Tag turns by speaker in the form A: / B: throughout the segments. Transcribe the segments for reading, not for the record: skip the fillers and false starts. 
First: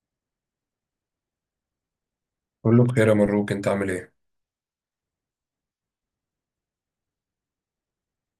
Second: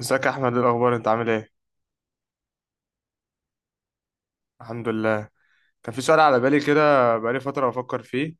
A: ازيك يا احمد، إيه الاخبار؟ انت عامل ايه؟
B: كله بخير يا مبروك، انت عامل ايه؟
A: الحمد لله. كان في سؤال على بالي كده بقالي فتره بفكر فيه.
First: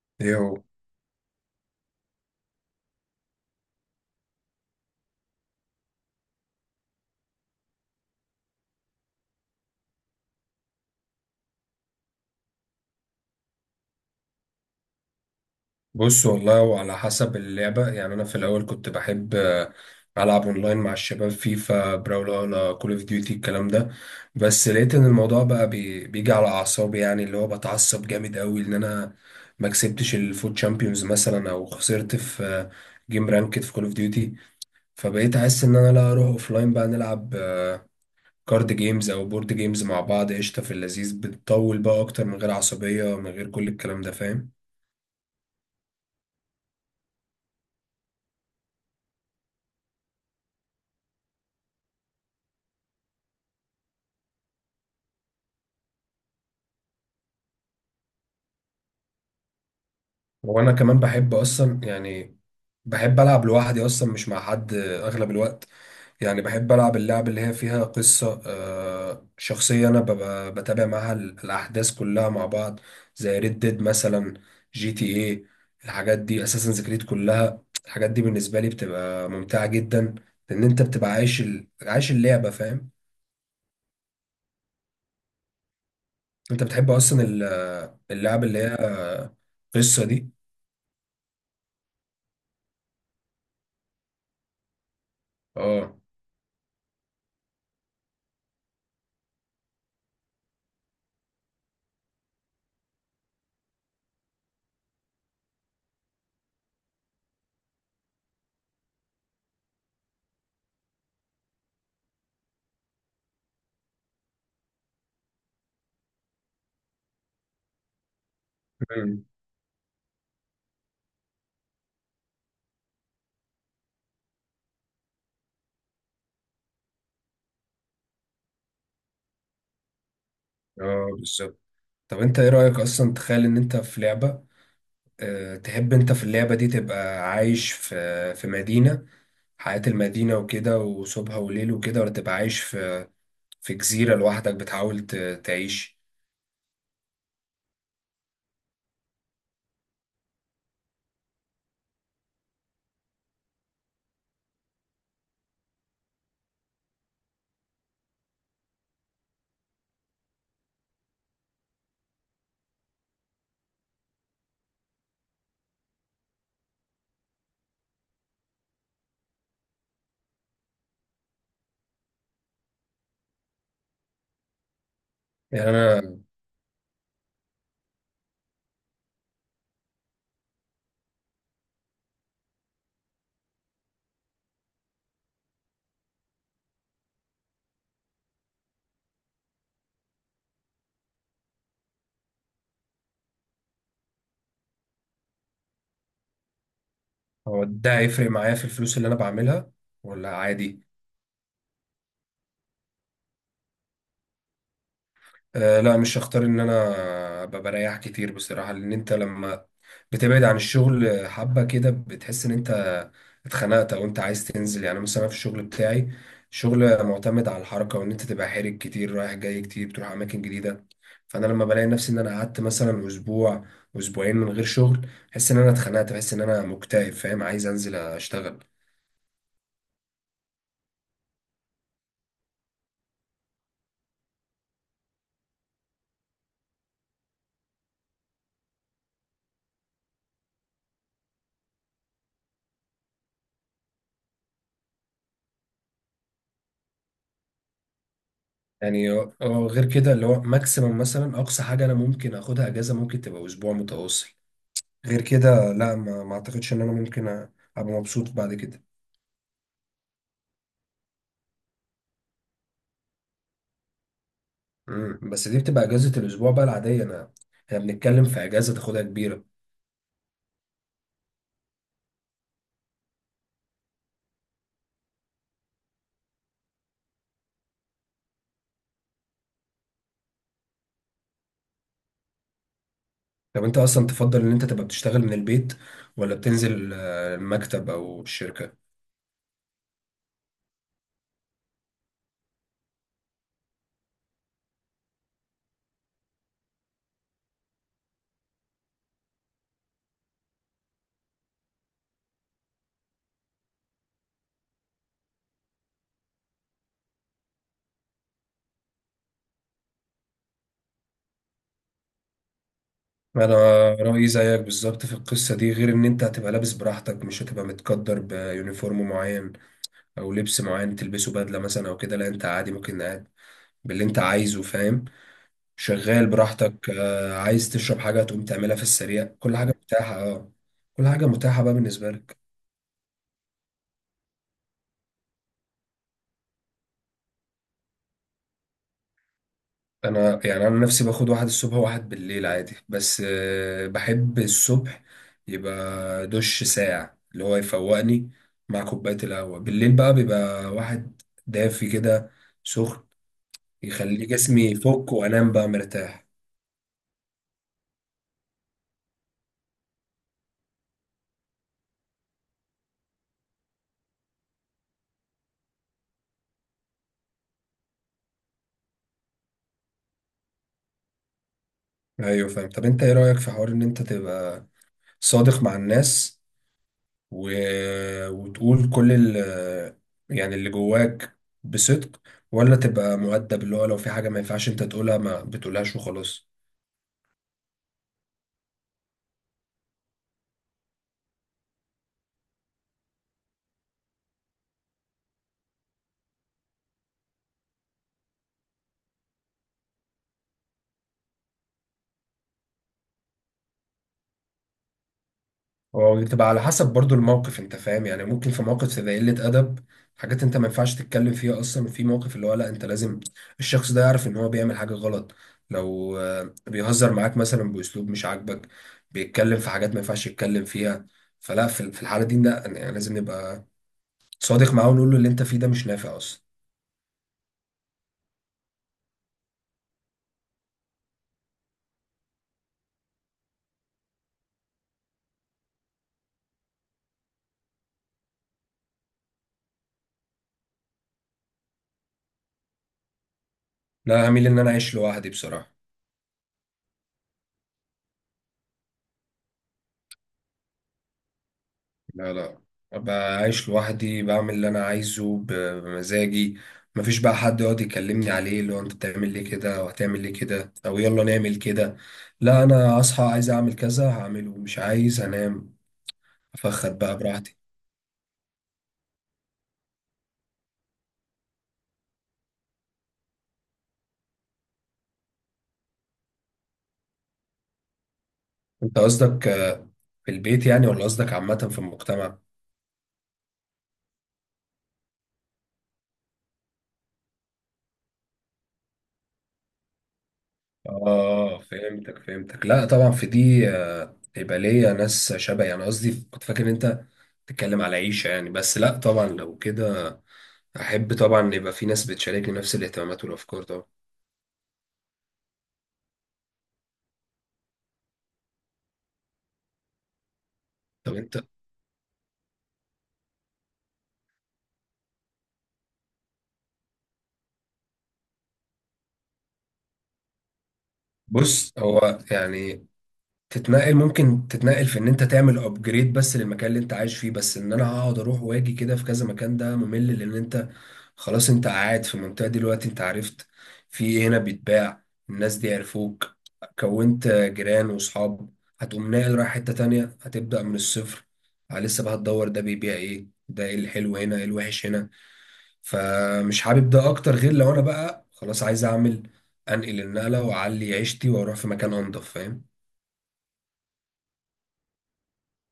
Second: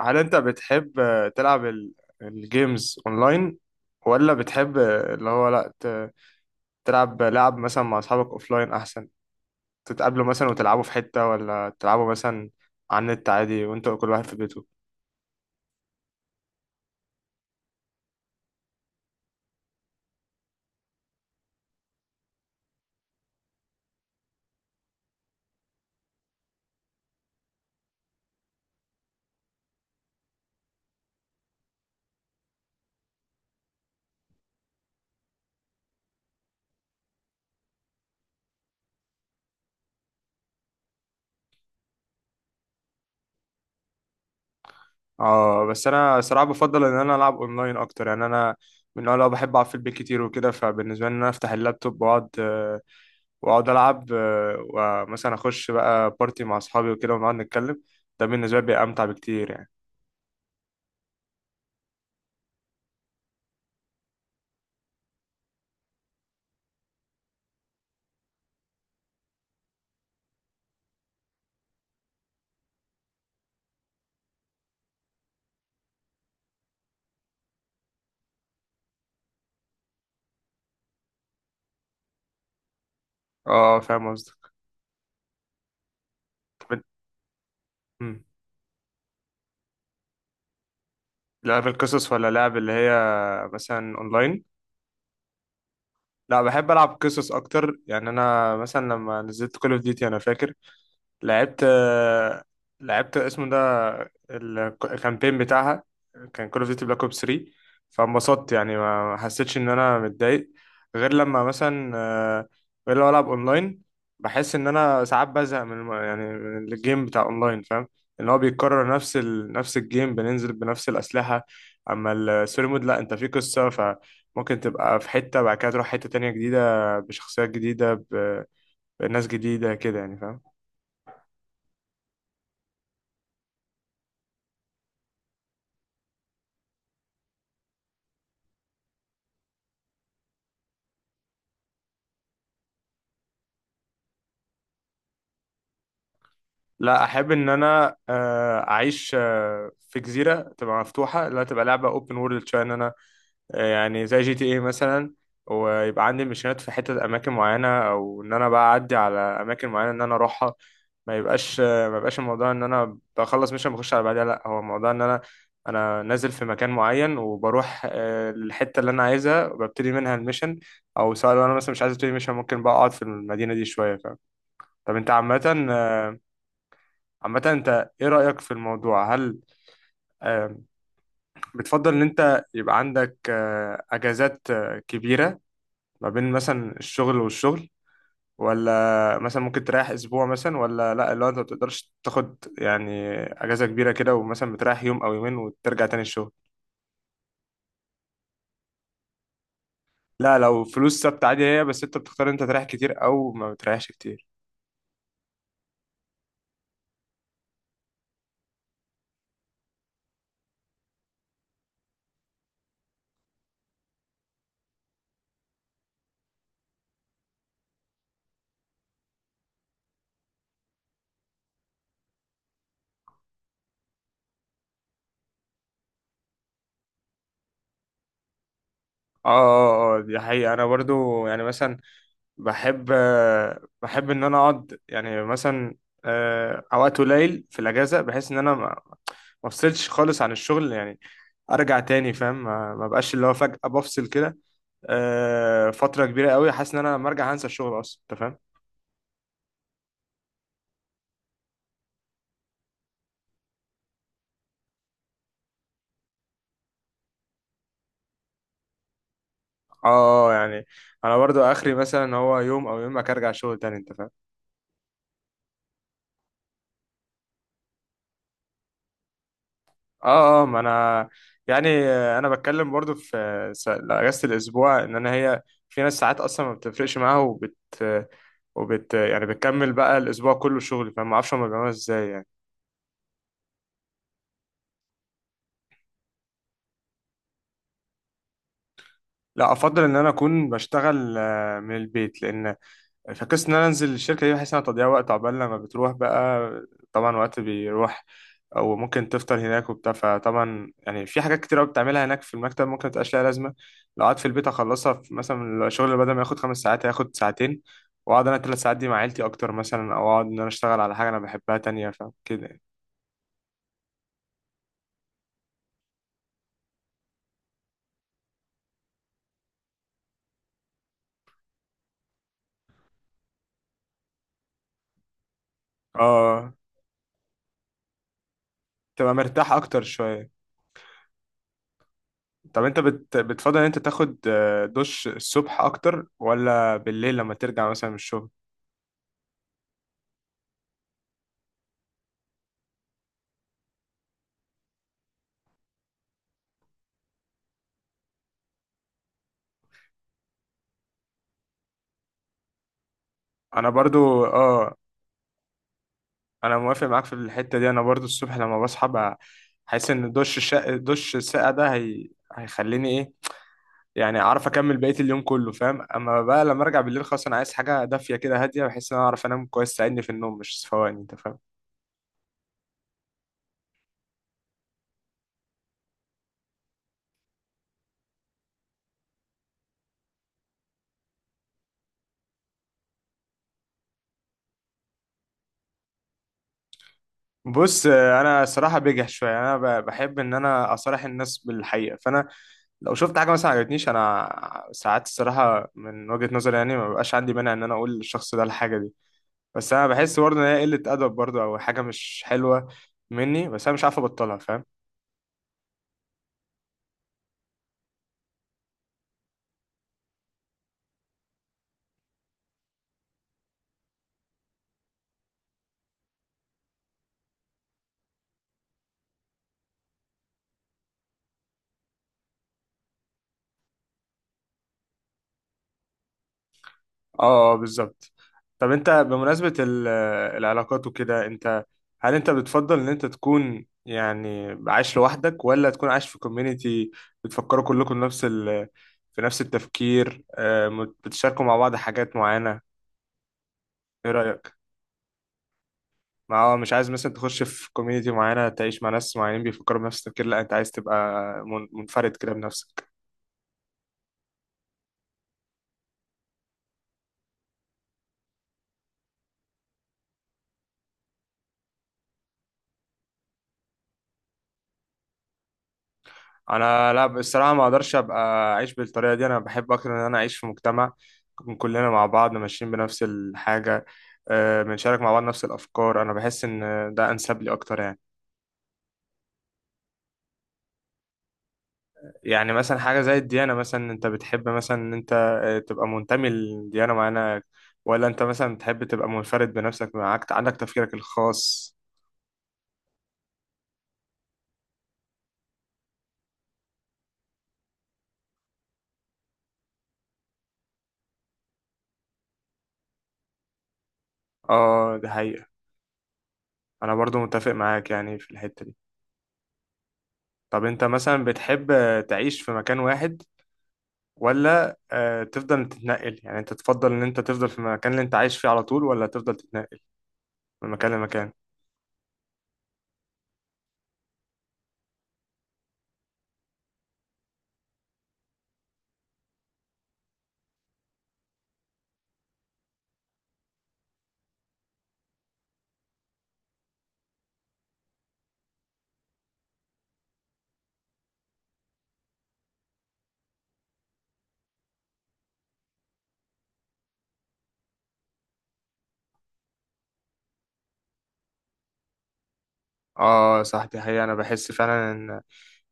A: هل انت
B: ايه هو؟
A: بتحب تلعب الجيمز اونلاين؟ ولا بتحب اللي هو لا تلعب لعب مثلا مع اصحابك اوفلاين احسن؟ تتقابلوا مثلا وتلعبوا في حته، ولا تلعبوا مثلا على النت عادي وانت كل واحد في بيته؟
B: بص والله وعلى حسب اللعبة، يعني انا في الاول كنت بحب العب اونلاين مع الشباب، فيفا، براولا، كول اوف ديوتي، الكلام ده. بس لقيت ان الموضوع بقى بيجي على اعصابي، يعني اللي هو بتعصب جامد قوي ان انا ما كسبتش الفوت شامبيونز مثلا، او خسرت في جيم رانكد في كول اوف ديوتي. فبقيت احس ان انا لا، اروح اوفلاين بقى نلعب كارد جيمز او بورد جيمز مع بعض، قشطة في اللذيذ، بتطول بقى اكتر، من غير عصبية، من غير كل الكلام ده، فاهم.
A: اه، بس انا صراحه بفضل ان انا العب اونلاين اكتر، يعني انا من النوع اللي هو بحب اقعد في البيت كتير وكده. فبالنسبه لي ان انا افتح اللابتوب واقعد العب، ومثلا اخش بقى بارتي مع اصحابي وكده ونقعد نتكلم. ده بالنسبه لي بيبقى امتع بكتير يعني.
B: وانا كمان بحب اصلا، يعني بحب العب لوحدي اصلا، مش مع حد اغلب الوقت. يعني بحب العب اللعب اللي هي فيها قصة شخصية، انا ببقى بتابع معاها الاحداث كلها مع بعض، زي ريد ديد مثلا، جي تي ايه، الحاجات دي، اساسن كريد، كلها الحاجات دي بالنسبة لي بتبقى ممتعة جدا، لان انت بتبقى عايش عايش اللعبة، فاهم.
A: اه، فاهم قصدك.
B: انت
A: طب إنت-
B: بتحب اصلا
A: مم.
B: اللعب اللي هي قصة دي؟
A: لعب القصص ولا لعب اللي هي مثلا اونلاين؟
B: اه.
A: لا، بحب العب قصص اكتر يعني. انا مثلا لما نزلت كول اوف ديوتي انا فاكر لعبت لعبت اسمه ده، الكامبين بتاعها، كان كول اوف ديوتي بلاك اوبس 3. فانبسطت يعني ما حسيتش ان انا متضايق، غير لما مثلا غير لما العب اونلاين. بحس ان انا ساعات بزهق من يعني من الجيم بتاع اونلاين، فاهم؟ ان هو بيتكرر
B: مم.
A: نفس الجيم بننزل بنفس الاسلحه. اما الستوري مود لا، انت في قصه، فممكن تبقى في حته بعد كده تروح حته تانية جديده بشخصيات جديده بناس جديده كده يعني، فاهم؟
B: اه بالظبط. طب انت ايه رأيك اصلا، تخيل ان انت في لعبة، اه تحب انت في اللعبة دي تبقى عايش في في مدينة، حياة المدينة وكده وصبح وليل وكده، ولا تبقى عايش في في جزيرة لوحدك بتحاول تعيش؟
A: لا، احب ان انا اعيش في جزيره تبقى مفتوحه، اللي هي تبقى لعبه اوبن وورلد شويه، ان انا يعني زي جي تي اي مثلا، ويبقى عندي مشينات في حته اماكن معينه، او ان انا بقى اعدي على اماكن معينه ان انا اروحها. ما يبقاش الموضوع ان انا بخلص مش بخش على بعدها، لا هو الموضوع ان انا نازل في مكان معين، وبروح للحته اللي انا عايزها وببتدي منها الميشن. او سواء لو انا مثلا مش عايز ابتدي ميشن، ممكن بقى اقعد في المدينه دي شويه، فاهم؟ طب انت عامه
B: يعني انا،
A: آه، عامة، انت ايه رأيك في الموضوع؟ هل آم، بتفضل ان انت يبقى عندك اجازات كبيرة ما بين مثلا الشغل والشغل، ولا مثلا ممكن تريح اسبوع مثلا، ولا لا، اللي هو انت ما بتقدرش تاخد يعني اجازة كبيرة كده، ومثلا بتريح يوم او يومين وترجع تاني الشغل؟
B: هو ده هيفرق معايا في الفلوس اللي انا بعملها ولا
A: لا، لو
B: عادي؟
A: فلوس ثابتة عادي، هي بس انت بتختار انت تريح كتير او ما بتريحش كتير.
B: آه لا، مش هختار ان انا ابقى بريح كتير بصراحة. لان انت لما بتبعد عن الشغل حبة كده، بتحس ان انت اتخنقت او انت عايز تنزل. يعني مثلا أنا في الشغل بتاعي، شغل معتمد على الحركة وان انت تبقى حرك كتير، رايح جاي كتير، بتروح اماكن جديدة. فانا لما بلاقي نفسي ان انا قعدت مثلا اسبوع اسبوعين من غير شغل، بحس ان انا اتخنقت، بحس ان انا مكتئب، فاهم، عايز انزل اشتغل.
A: اه، اه، اه، دي حقيقة. انا برضو يعني مثلا بحب بحب ان انا اقعد يعني مثلا اوقات قليل في الاجازه، بحيث ان انا ما افصلش خالص عن الشغل يعني. ارجع تاني، فاهم؟ ما بقاش اللي هو فجاه بفصل كده فتره كبيره قوي، حاسس ان انا لما ارجع هنسى الشغل اصلا، انت فاهم.
B: يعني غير كده، اللي هو ماكسيمم مثلا، اقصى حاجة انا ممكن اخدها اجازة ممكن تبقى اسبوع متواصل. غير كده لا، ما اعتقدش ان انا ممكن ابقى مبسوط بعد كده.
A: اه، يعني انا برضو اخري مثلا هو يوم، او يوم ما ارجع شغل تاني، انت فاهم.
B: مم. بس دي بتبقى اجازة الاسبوع بقى العادية. انا، احنا بنتكلم في اجازة تاخدها كبيرة.
A: اه، اه، ما انا يعني انا بتكلم برضو في اجازه الاسبوع ان انا هي، في ناس ساعات اصلا ما بتفرقش معاها، وبت يعني بتكمل بقى الاسبوع كله شغل، فما اعرفش هما بيعملوها ازاي يعني.
B: طب انت اصلا تفضل ان انت تبقى بتشتغل من البيت ولا بتنزل المكتب او الشركة؟
A: لا، افضل ان انا اكون بشتغل من البيت، لان فقصة إن أنا أنزل الشركة دي بحس إنها تضييع وقت. عقبال لما بتروح بقى، طبعا وقت بيروح. أو ممكن تفطر هناك وبتاع. فطبعا يعني في حاجات كتير أوي بتعملها هناك في المكتب ممكن متبقاش ليها لازمة. لو قعدت في البيت أخلصها. في مثلا الشغل اللي بدل ما ياخد 5 ساعات هياخد ساعتين، وأقعد أنا 3 ساعات دي مع عيلتي أكتر مثلا، أو أقعد إن أنا أشتغل على حاجة أنا بحبها تانية، فكده يعني.
B: انا رأيي زيك بالظبط في القصة دي، غير ان انت هتبقى لابس براحتك، مش هتبقى متقدر بيونيفورم معين او لبس معين تلبسه، بدلة مثلا او كده. لا انت عادي ممكن قاعد باللي انت عايزه، فاهم، شغال
A: آه،
B: براحتك. عايز تشرب حاجة تقوم تعملها في
A: تبقى
B: السريع،
A: مرتاح
B: كل حاجة
A: أكتر
B: متاحة،
A: شوية.
B: اه. كل حاجة متاحة بقى بالنسبة لك.
A: طب أنت بتفضل إن أنت تاخد دش الصبح أكتر ولا بالليل لما ترجع مثلا من الشغل؟
B: أنا يعني أنا نفسي باخد واحد الصبح وواحد بالليل عادي، بس بحب الصبح يبقى دش ساقع اللي هو يفوقني. مع كوباية القهوة بالليل بقى بيبقى واحد دافي كده، سخن،
A: انا برضو،
B: يخلي جسمي
A: اه.
B: يفك وأنام بقى مرتاح.
A: انا موافق معاك في الحته دي. انا برضو الصبح لما بصحى بقى، حاسس ان دش الساقع ده هي... هيخليني ايه، يعني اعرف اكمل بقيه اليوم كله، فاهم؟ اما بقى لما ارجع بالليل خلاص، انا عايز حاجه دافيه كده هاديه، بحيث ان انا اعرف انام كويس، تساعدني في النوم مش صفواني، انت فاهم.
B: أيوة فاهم. طب أنت إيه رأيك في حوار إن أنت تبقى صادق مع الناس و... وتقول كل يعني اللي جواك، بصدق، ولا تبقى مؤدب، اللي هو لو في حاجة ما ينفعش انت تقولها ما بتقولهاش وخلاص؟
A: بص، انا صراحه بجح شويه، انا بحب ان انا اصارح الناس بالحقيقه، فانا لو شفت حاجه مثلا عجبتنيش، انا ساعات الصراحه من وجهه نظري يعني ما بقاش عندي مانع ان انا اقول للشخص ده الحاجه دي. بس انا بحس برضه ان هي قله ادب برضه، او حاجه مش حلوه مني، بس انا مش عارف ابطلها، فاهم؟
B: هو بتبقى على حسب برضو الموقف، انت فاهم. يعني ممكن في موقف تبقى قلة أدب، حاجات انت ما ينفعش تتكلم فيها اصلا، وفي موقف اللي هو لا، انت لازم الشخص ده يعرف ان هو بيعمل حاجة غلط. لو بيهزر معاك مثلا بأسلوب مش عاجبك، بيتكلم في حاجات ما ينفعش يتكلم فيها، فلا في الحالة دي لا، يعني لازم نبقى صادق معاه، ونقول له اللي انت فيه ده مش نافع اصلا.
A: اه، اه، بالظبط. طب انت بمناسبه العلاقات وكده، انت، هل انت بتفضل ان انت تكون يعني عايش لوحدك، ولا تكون عايش في كوميونيتي بتفكروا كلكم نفس ال في نفس التفكير، بتشاركوا مع بعض حاجات معينه، ايه
B: لا هميل
A: رايك؟
B: ان انا اعيش لوحدي بصراحة.
A: ما هو مش عايز مثلا تخش في كوميونيتي معينه تعيش مع ناس معينين بيفكروا بنفس التفكير، لا انت عايز تبقى منفرد كده
B: لا لا،
A: بنفسك؟
B: بعيش لوحدي، بعمل اللي انا عايزه بمزاجي، مفيش بقى حد يقعد يكلمني عليه اللي هو انت بتعمل ليه كده، وهتعمل ليه كده، او يلا نعمل كده. لا انا اصحى عايز اعمل كذا هعمله، مش عايز هنام،
A: انا
B: افخد
A: لا،
B: بقى
A: بصراحه
B: براحتي.
A: ما اقدرش ابقى اعيش بالطريقه دي. انا بحب اكتر ان انا اعيش في مجتمع، نكون كلنا مع بعض ماشيين بنفس الحاجه، بنشارك مع بعض نفس الافكار. انا بحس ان ده انسب لي اكتر يعني.
B: انت قصدك في البيت يعني، ولا قصدك عامة في المجتمع؟
A: يعني مثلا حاجه زي الديانه مثلا، انت بتحب مثلا ان انت تبقى منتمي لديانه معينه، ولا انت مثلا بتحب تبقى منفرد بنفسك، معاك عندك تفكيرك
B: اه
A: الخاص؟
B: فهمتك فهمتك، لا طبعا في دي يبقى ليا ناس شبهي. انا قصدي كنت فاكر إن انت تتكلم على عيشة يعني، بس لا طبعا لو كده احب طبعا يبقى في ناس بتشاركني نفس الاهتمامات والافكار طبعا.
A: اه، دي حقيقه. انا برضو متفق معاك يعني في الحته دي. طب انت
B: طب
A: مثلا
B: انت،
A: بتحب تعيش في مكان واحد، ولا تفضل تتنقل؟ يعني انت تفضل ان انت تفضل في المكان اللي انت عايش فيه على طول، ولا تفضل تتنقل من مكان لمكان؟
B: بص هو يعني، تتنقل ممكن تتنقل في ان انت تعمل ابجريد بس للمكان اللي انت عايش فيه، بس ان انا اقعد اروح واجي كده في كذا مكان ده ممل. لان انت خلاص انت قاعد في المنطقة دي دلوقتي، انت عرفت في إيه هنا بيتباع، الناس دي عرفوك، كونت جيران واصحاب، هتقوم ناقل رايح حتة تانية هتبدأ من الصفر، لسه بقى هتدور ده بيبيع ايه، ده ايه الحلو هنا، ايه الوحش هنا. فمش حابب ده اكتر، غير لو انا بقى خلاص عايز اعمل، انقل النقله واعلي عيشتي واروح في مكان انضف، فاهم.
A: اه، صح، دي حقيقة. انا بحس فعلا ان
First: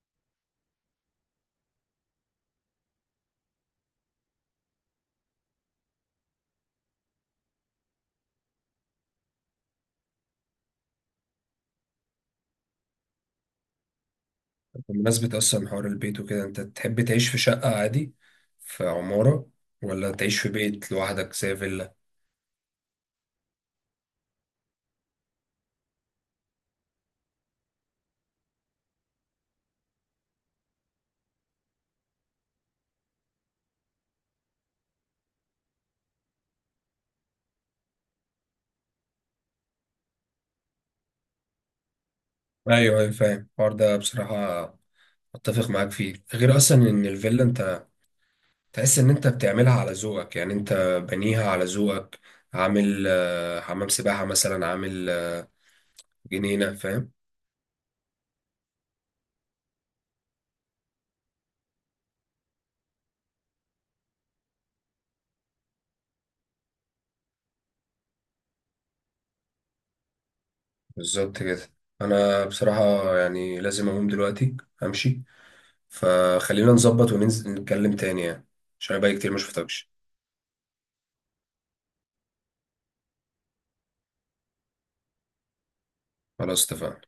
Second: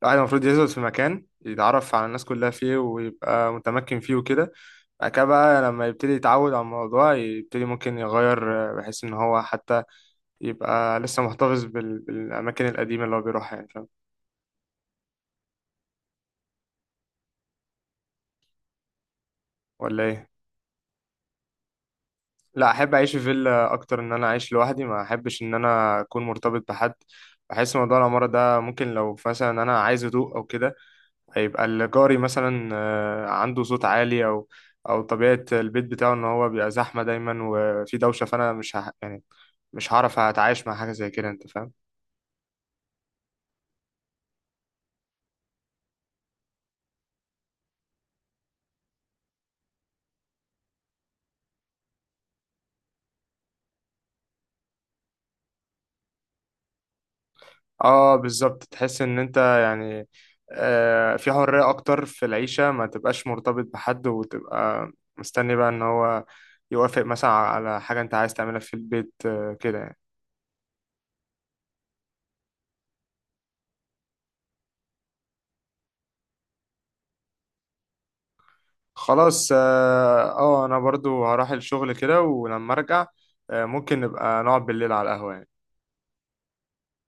A: الواحد المفروض يثبت في مكان، يتعرف على الناس كلها فيه ويبقى متمكن فيه وكده. بعد كده بقى لما يبتدي يتعود على الموضوع يبتدي ممكن يغير بحيث ان هو حتى يبقى لسه محتفظ بالاماكن القديمة اللي هو بيروحها يعني، فاهم.
B: بمناسبه اصلا حوار البيت وكده، انت تحب تعيش في شقه عادي في عماره،
A: ولا
B: ولا
A: ايه؟
B: تعيش في بيت لوحدك زي فيلا؟
A: لا، احب اعيش في فيلا اكتر، ان انا اعيش لوحدي، ما احبش ان انا اكون مرتبط بحد. بحس موضوع العمارة ده ممكن لو مثلا انا عايز هدوء او كده، هيبقى الجاري مثلا عنده صوت عالي، او طبيعة البيت بتاعه ان هو بيبقى زحمة دايما وفي دوشة، فانا مش يعني مش هعرف اتعايش مع حاجة زي كده، انت فاهم.
B: ايوه ايوه فاهم الحوار ده بصراحه، اتفق معاك فيه. غير اصلا ان الفيلا انت تحس ان انت بتعملها على ذوقك، يعني انت بنيها على ذوقك، عامل حمام سباحه مثلا، عامل جنينه، فاهم.
A: اه، بالظبط. تحس ان انت يعني في حرية اكتر في العيشة، ما تبقاش مرتبط بحد وتبقى مستني بقى ان هو يوافق مثلا على حاجة انت عايز تعملها في البيت، كده يعني.
B: بالظبط كده. انا بصراحة يعني لازم اقوم دلوقتي، امشي، فخلينا نظبط وننزل نتكلم تاني يعني، عشان بقى كتير ما
A: خلاص، اه،
B: شفتكش.
A: انا برضو هروح الشغل كده، ولما ارجع ممكن نبقى نقعد بالليل على القهوة يعني.
B: خلاص اتفقنا.